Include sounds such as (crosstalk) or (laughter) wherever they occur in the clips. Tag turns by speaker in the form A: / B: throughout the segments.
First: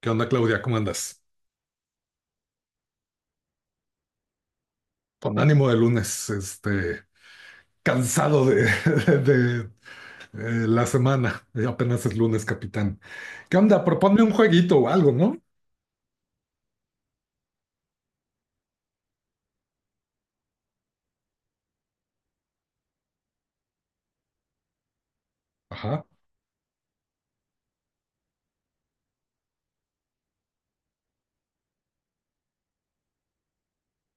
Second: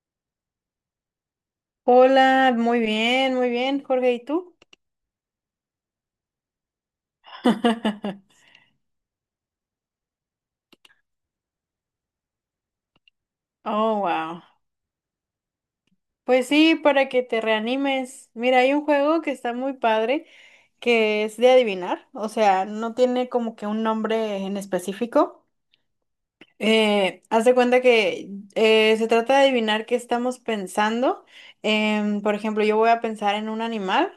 A: ¿Qué onda, Claudia? ¿Cómo andas?
B: Hola, muy bien, Jorge, ¿y tú?
A: Con ánimo de lunes, cansado
B: (laughs)
A: (laughs) de, la semana. Apenas es lunes, capitán. ¿Qué onda?
B: Oh,
A: Proponme un
B: wow.
A: jueguito o algo, ¿no?
B: Pues sí, para que te reanimes. Mira, hay un juego que está muy padre, que es de adivinar, o sea, no tiene como que un nombre en específico.
A: Ajá.
B: Haz de cuenta que se trata de adivinar qué estamos pensando. Por ejemplo, yo voy a pensar en un animal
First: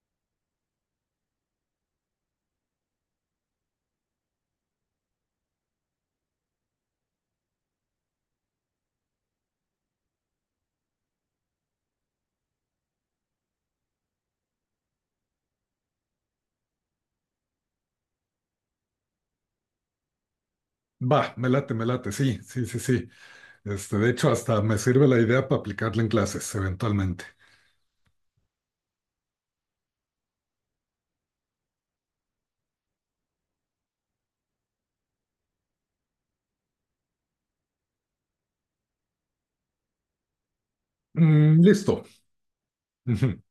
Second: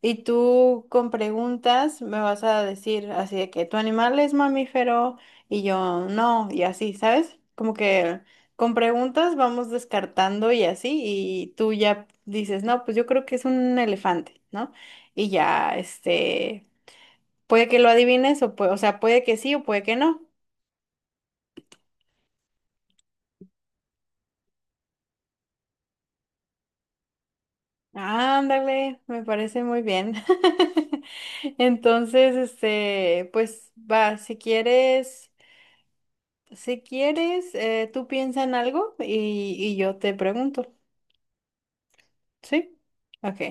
B: y tú con preguntas me vas a decir así de que tu animal es mamífero y yo no, y así, ¿sabes? Como que con preguntas vamos descartando y así, y tú ya dices, no, pues yo creo que es un elefante, ¿no? Y ya, este, puede que lo adivines o sea, puede que sí o puede que no.
A: Va, me late, me late. Sí, sí, sí, sí. Este, de hecho, hasta me sirve la idea para aplicarla en clases, eventualmente.
B: Ándale, me parece muy bien. (laughs) Entonces, este, pues va, si quieres, tú piensa en algo y yo te pregunto,
A: Mm, listo.
B: ¿sí? Ok.
A: Ujú.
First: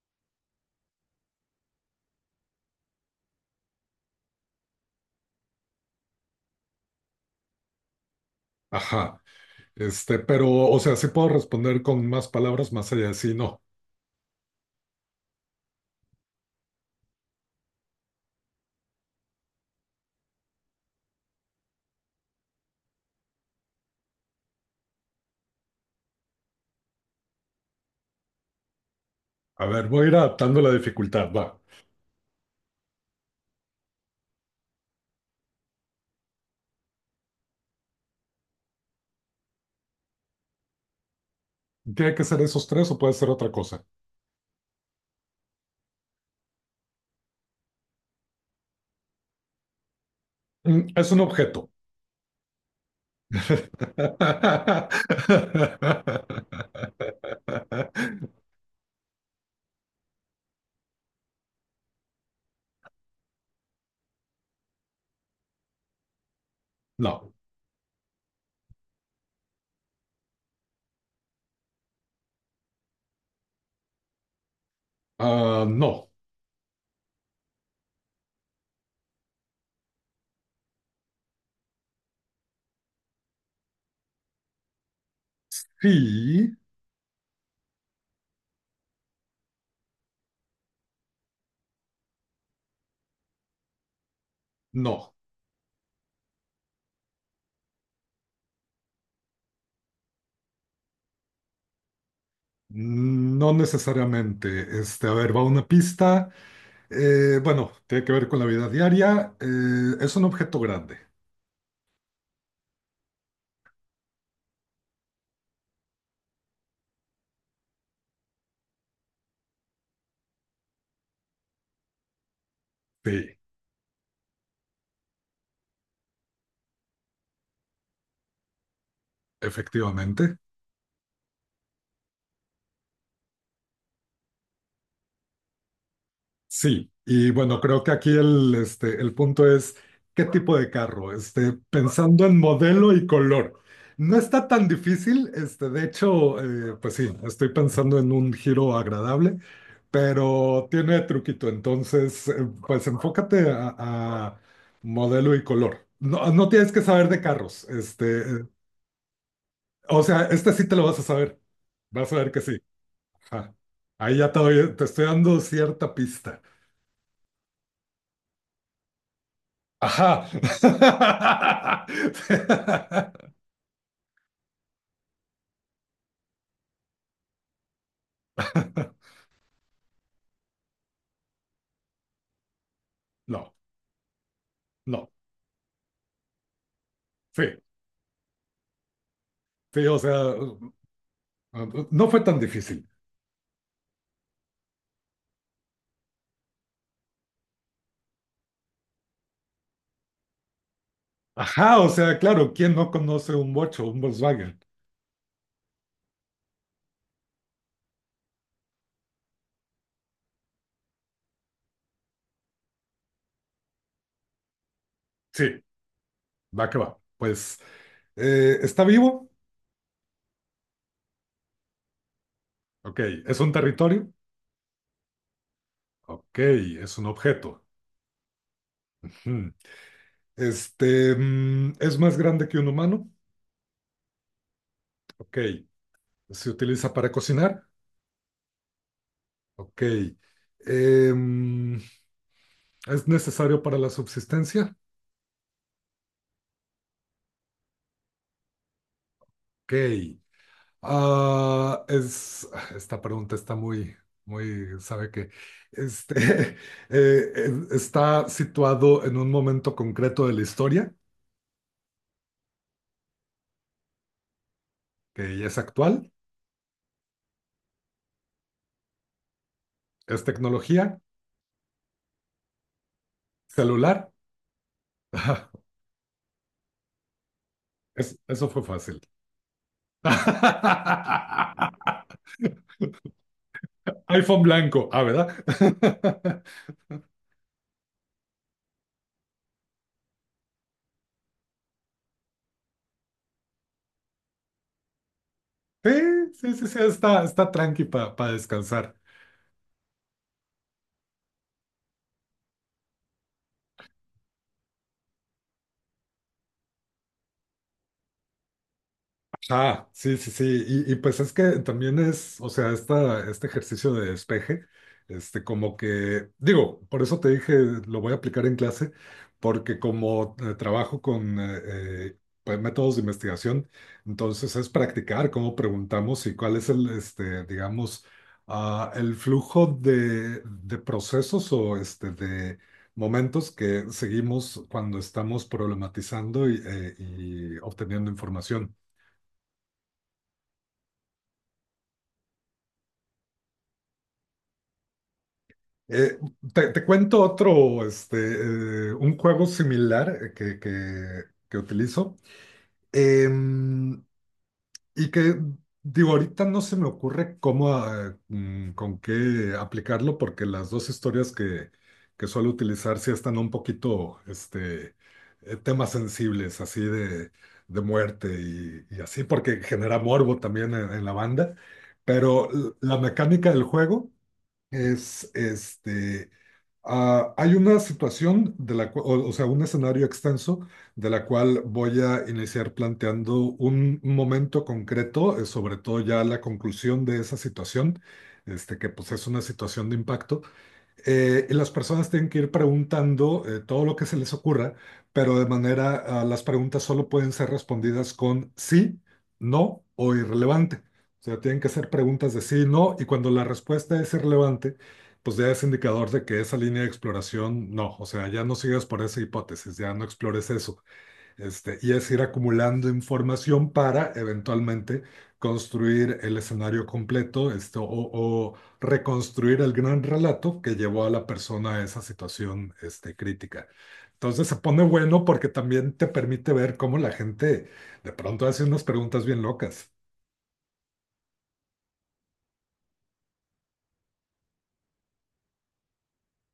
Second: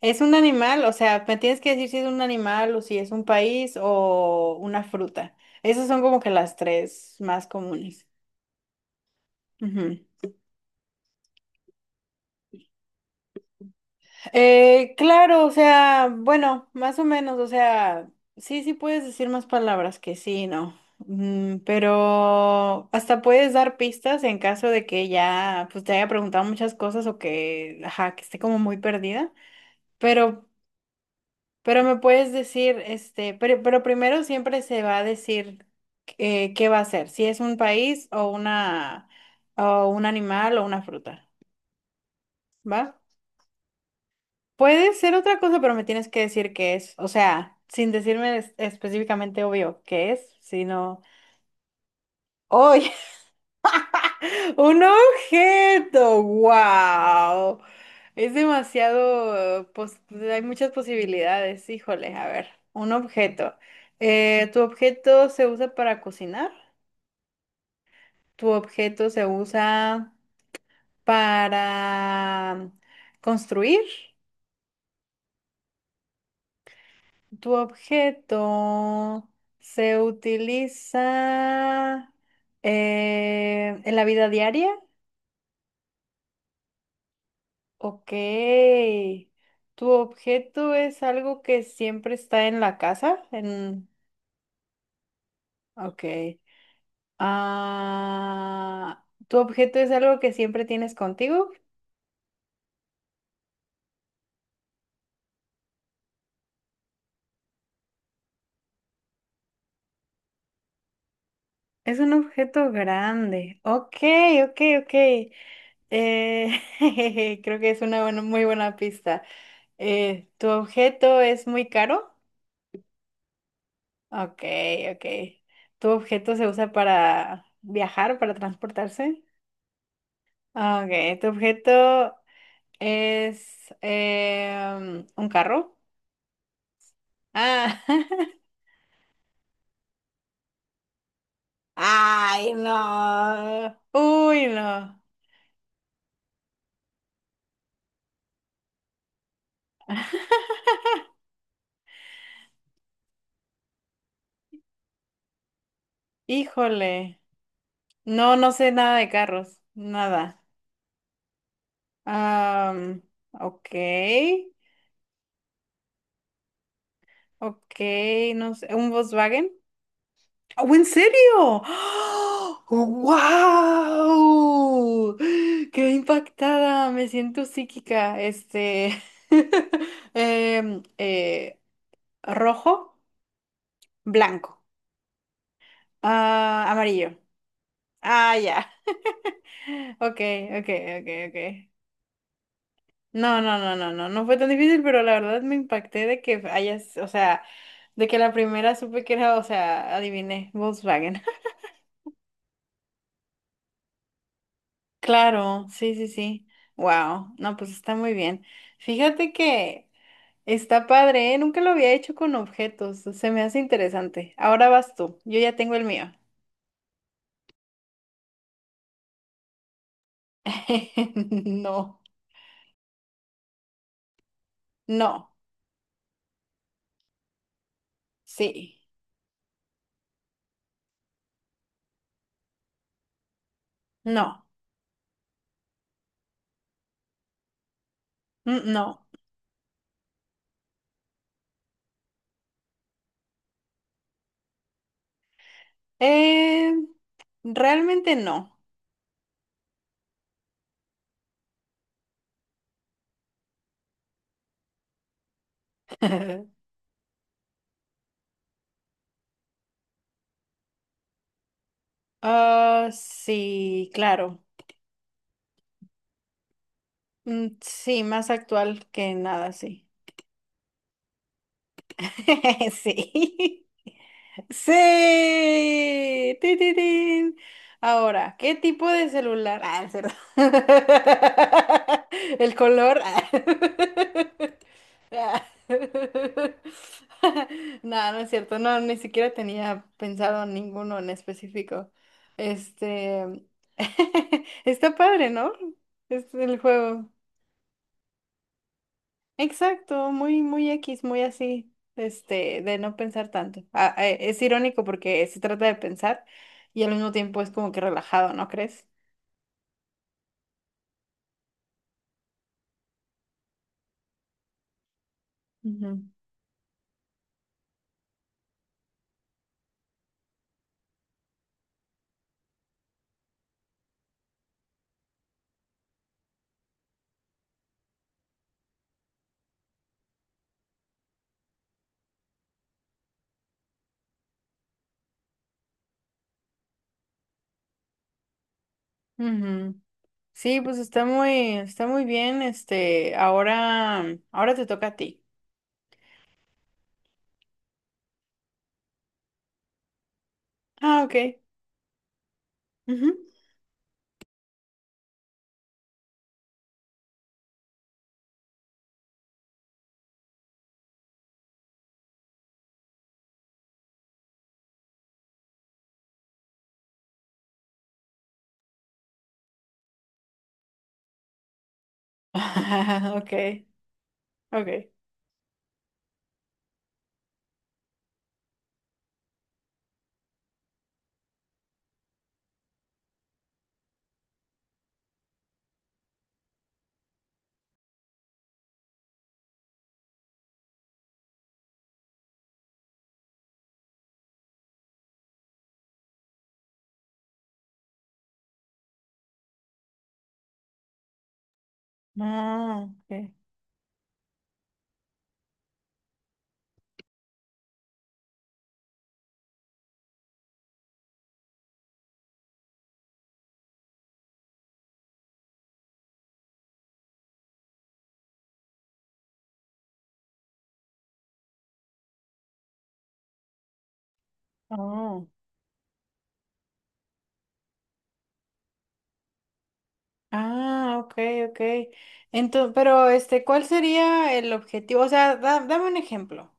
B: ¿Es un animal? O sea, me tienes que decir si es un animal o si es un país o una fruta. Esas son como que las tres más comunes.
A: Ajá. Este, pero, o sea, sí puedo responder con más palabras más allá de sí, no.
B: Claro, o sea, bueno, más o menos, o sea, sí, sí puedes decir más palabras que sí, no. Pero hasta puedes dar pistas en caso de que ya, pues te haya preguntado muchas cosas o que, ajá, que esté como muy perdida,
A: A ver, voy a ir
B: pero,
A: adaptando la dificultad, va.
B: pero me puedes decir, este, pero primero siempre se va a decir qué va a ser, si es un país o una, o un animal o una fruta,
A: ¿Tiene que ser esos tres o
B: ¿va?
A: puede ser otra cosa?
B: Puede ser otra cosa, pero me tienes que decir qué es. O sea, sin decirme específicamente obvio qué es,
A: Mm,
B: sino.
A: es un objeto.
B: ¡Oye! (laughs) ¡Un objeto!
A: (laughs)
B: ¡Wow! Es demasiado. Hay muchas posibilidades. Híjole, a ver. Un objeto. ¿Tu objeto se usa para cocinar?
A: No.
B: ¿Tu objeto se usa para construir?
A: Ah, no,
B: Tu objeto se utiliza en la vida diaria.
A: sí,
B: Ok. Tu objeto es algo que siempre está en la casa.
A: no,
B: Ok. Ah, tu objeto es algo que siempre tienes contigo.
A: no necesariamente. Este, a ver, va una pista. Bueno, tiene que ver con la vida diaria. Es un objeto grande.
B: Es un objeto grande. Ok, ok, ok. Eh, (laughs) Creo que es una muy buena pista. ¿Tu objeto es muy caro?
A: Sí,
B: Ok, ok. ¿Tu objeto se usa para viajar, para transportarse?
A: efectivamente.
B: Ok, ¿tu objeto es un carro?
A: Sí, y bueno,
B: Ah.
A: creo que aquí
B: (laughs)
A: el, este, el punto es qué tipo de carro, este, pensando en
B: Ay, no.
A: modelo y color. No
B: Uy,
A: está tan
B: no.
A: difícil, este, de hecho, pues sí, estoy pensando en un giro agradable, pero tiene truquito, entonces, pues enfócate a modelo y color. No, no tienes que saber de
B: Híjole.
A: carros,
B: No, no sé nada de carros.
A: o sea,
B: Nada.
A: este sí te lo vas a saber, vas a ver que sí.
B: Am,
A: Ajá.
B: ok.
A: Ahí ya te estoy dando cierta pista.
B: Ok, no sé. ¿Un Volkswagen?
A: Ajá.
B: ¡Oh, en serio!
A: (laughs)
B: ¡Wow! ¡Qué impactada! Me siento psíquica. Este. (laughs) em, eh, rojo,
A: No,
B: blanco,
A: no,
B: ah, amarillo.
A: sí,
B: Ah, ya. (laughs)
A: sí, o
B: Ok,
A: sea,
B: ok, ok, ok.
A: no fue tan difícil.
B: No, no, no, no, no. No fue tan difícil, pero la verdad me impacté de que hayas, o sea, de que la primera supe que era, o sea, adiviné, Volkswagen.
A: Ajá, o sea, claro, ¿quién no conoce un bocho, un Volkswagen?
B: Claro, sí, sí, sí. Wow, no, pues está muy bien. Fíjate que está padre, ¿eh? Nunca lo había hecho con objetos, se me hace interesante. Ahora vas tú, yo
A: Sí,
B: ya tengo el mío.
A: va que va. Pues, ¿está vivo?
B: (laughs) No,
A: Ok, ¿es un territorio?
B: no,
A: Ok, es un objeto.
B: sí,
A: Ujú. Este, mm, ¿es más grande que un humano?
B: no,
A: Ok, ¿se utiliza para cocinar?
B: mm, no.
A: Ok, em, ¿es necesario para la subsistencia?
B: Eh, realmente no.
A: Ok. Ah, es, (laughs) esta pregunta está muy, muy, sabe que este, (laughs)
B: (laughs)
A: está situado en un momento concreto de la historia,
B: Ah, sí, claro.
A: que ya es actual,
B: Mm, sí, más actual que nada, sí.
A: es tecnología,
B: (laughs) Sí.
A: celular. (laughs)
B: Sí. Tin, tin, tin. Ahora,
A: Eso
B: ¿qué
A: fue
B: tipo
A: fácil.
B: de celular? Ah, es cierto. (laughs) El
A: (laughs)
B: color.
A: iPhone blanco, ah,
B: Ah.
A: ¿verdad? (laughs)
B: (laughs) No, no es cierto. No, ni siquiera tenía pensado ninguno en específico. Este. (laughs) Está padre, ¿no?
A: Sí,
B: Es el
A: sí, sí, sí,
B: juego.
A: está, está tranqui para descansar.
B: Exacto, muy, muy X, muy así, este, de no pensar tanto. Ah, es irónico porque se trata de pensar y al mismo tiempo es como que relajado, ¿no crees?
A: Ah, sí, sí, sí. Y pues es que también es, o sea, esta, este ejercicio de despeje, este, como
B: Ujú,
A: que, digo, por eso te dije, lo voy a aplicar en clase, porque como trabajo con eh, pues, métodos de investigación, entonces es practicar cómo preguntamos y cuál es el, este, digamos, ah, el flujo de procesos o este, de momentos que seguimos cuando estamos problematizando y obteniendo información.
B: ujú. Sí, pues está muy, bien, este, ahora te toca a ti.
A: Eh, te cuento otro, este, un juego similar que,
B: Ah,
A: que,
B: ok.
A: que utilizo.
B: Ujú.
A: Em, y que, digo, ahorita no se me ocurre cómo, ah, mm, con qué aplicarlo porque las dos historias que suelo utilizar sí están un poquito, este, temas sensibles, así de muerte y así, porque genera morbo también en la banda, pero la
B: (laughs)
A: mecánica
B: Ok,
A: del juego
B: ok.
A: es este. Ah, hay una situación de la cual, o sea, un escenario extenso de la cual voy a iniciar planteando un momento concreto, sobre todo ya la conclusión de esa situación, este, que pues es una situación de impacto y las personas tienen que ir preguntando todo lo que se les ocurra, pero de manera, ah, las preguntas solo pueden ser respondidas con sí, no o irrelevante. O sea, tienen que ser preguntas de sí,
B: Ah,
A: no, y
B: ok.
A: cuando la respuesta es irrelevante, pues ya es indicador de que esa línea de exploración no, o sea, ya no sigas por esa hipótesis, ya no explores eso. Este, y es ir acumulando información para eventualmente construir el escenario completo, esto, o reconstruir el gran relato que llevó a la persona a esa situación, este, crítica. Entonces se pone
B: Oh.
A: bueno porque también te permite ver cómo la gente de pronto hace unas preguntas bien locas.
B: Ah, ok, ok. Entonces, pero este, ¿cuál sería el objetivo? O sea, dame un ejemplo.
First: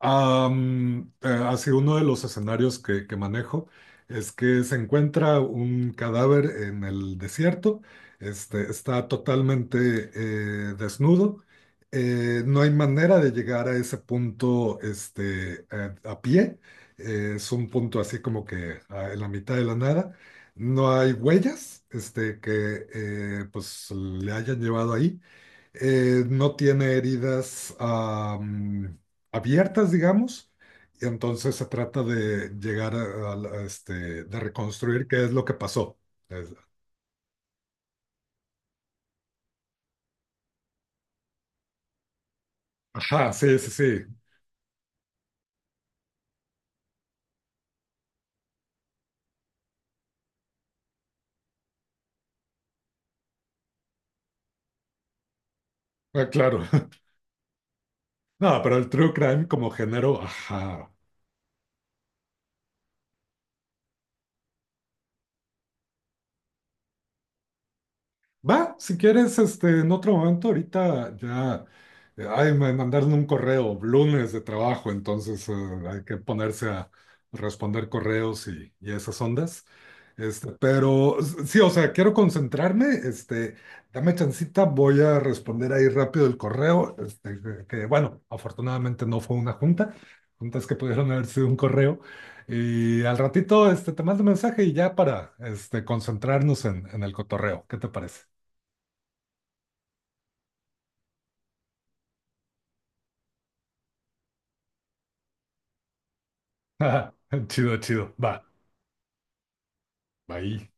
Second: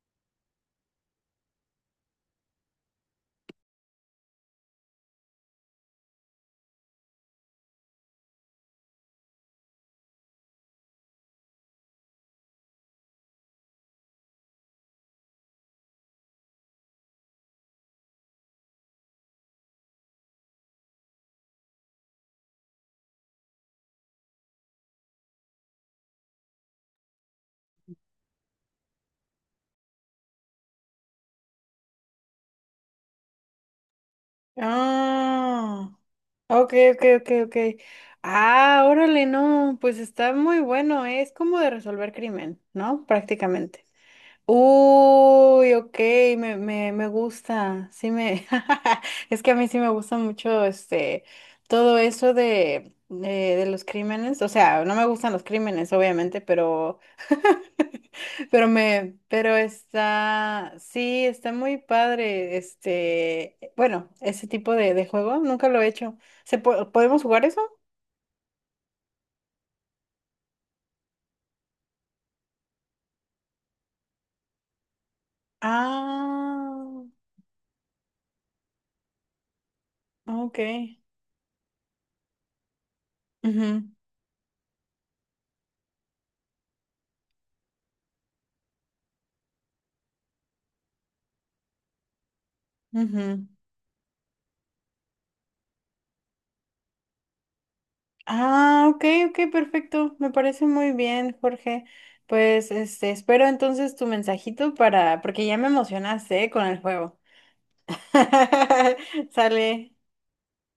A: Am, así uno de los escenarios que manejo es que se encuentra un cadáver en el desierto, este, está totalmente desnudo, no hay manera de llegar a ese punto este, a pie, es un punto así como que ah, en la mitad de la nada, no hay huellas este, que pues le hayan llevado ahí no tiene heridas am, abiertas, digamos, y entonces se trata de llegar a, a este, de reconstruir qué es lo que
B: Ah,
A: pasó. Es-
B: ok, ok, ok, ok. Ah, órale, no, pues está muy bueno, ¿eh? Es como de resolver crimen, ¿no?
A: ajá, sí, sí,
B: Prácticamente.
A: sí.
B: Uy, ok, me gusta, sí me, (laughs) es que a mí sí me gusta mucho este, todo eso de los crímenes, o sea, no me gustan los crímenes,
A: Ah,
B: obviamente,
A: claro.
B: pero,
A: (laughs)
B: (laughs)
A: No, pero el true crime
B: pero
A: como género,
B: está,
A: ajá.
B: sí, está muy padre, este, bueno, ese tipo de juego, nunca lo he hecho. ¿Podemos jugar eso?
A: Va, si quieres, este, en otro momento, ahorita ya, ay, me mandaron un correo, lunes de trabajo, entonces hay que ponerse a
B: Ah,
A: responder correos y esas ondas. Este,
B: ok,
A: pero sí, o sea, quiero concentrarme, este,
B: mhm,
A: dame chancita, voy a responder ahí rápido el correo, este, bueno, afortunadamente no fue una junta, juntas que pudieron haber sido un correo, y al ratito, este, te mando un mensaje y ya para, este, concentrarnos en el cotorreo, ¿qué te parece?
B: ah, ok, ok, perfecto. Me parece muy bien, Jorge. Pues este, espero entonces tu mensajito para, porque ya me emocionaste, ¿eh? Con el
A: (laughs)
B: juego.
A: Chido, chido. Va,
B: (laughs) Sale.
A: ahí.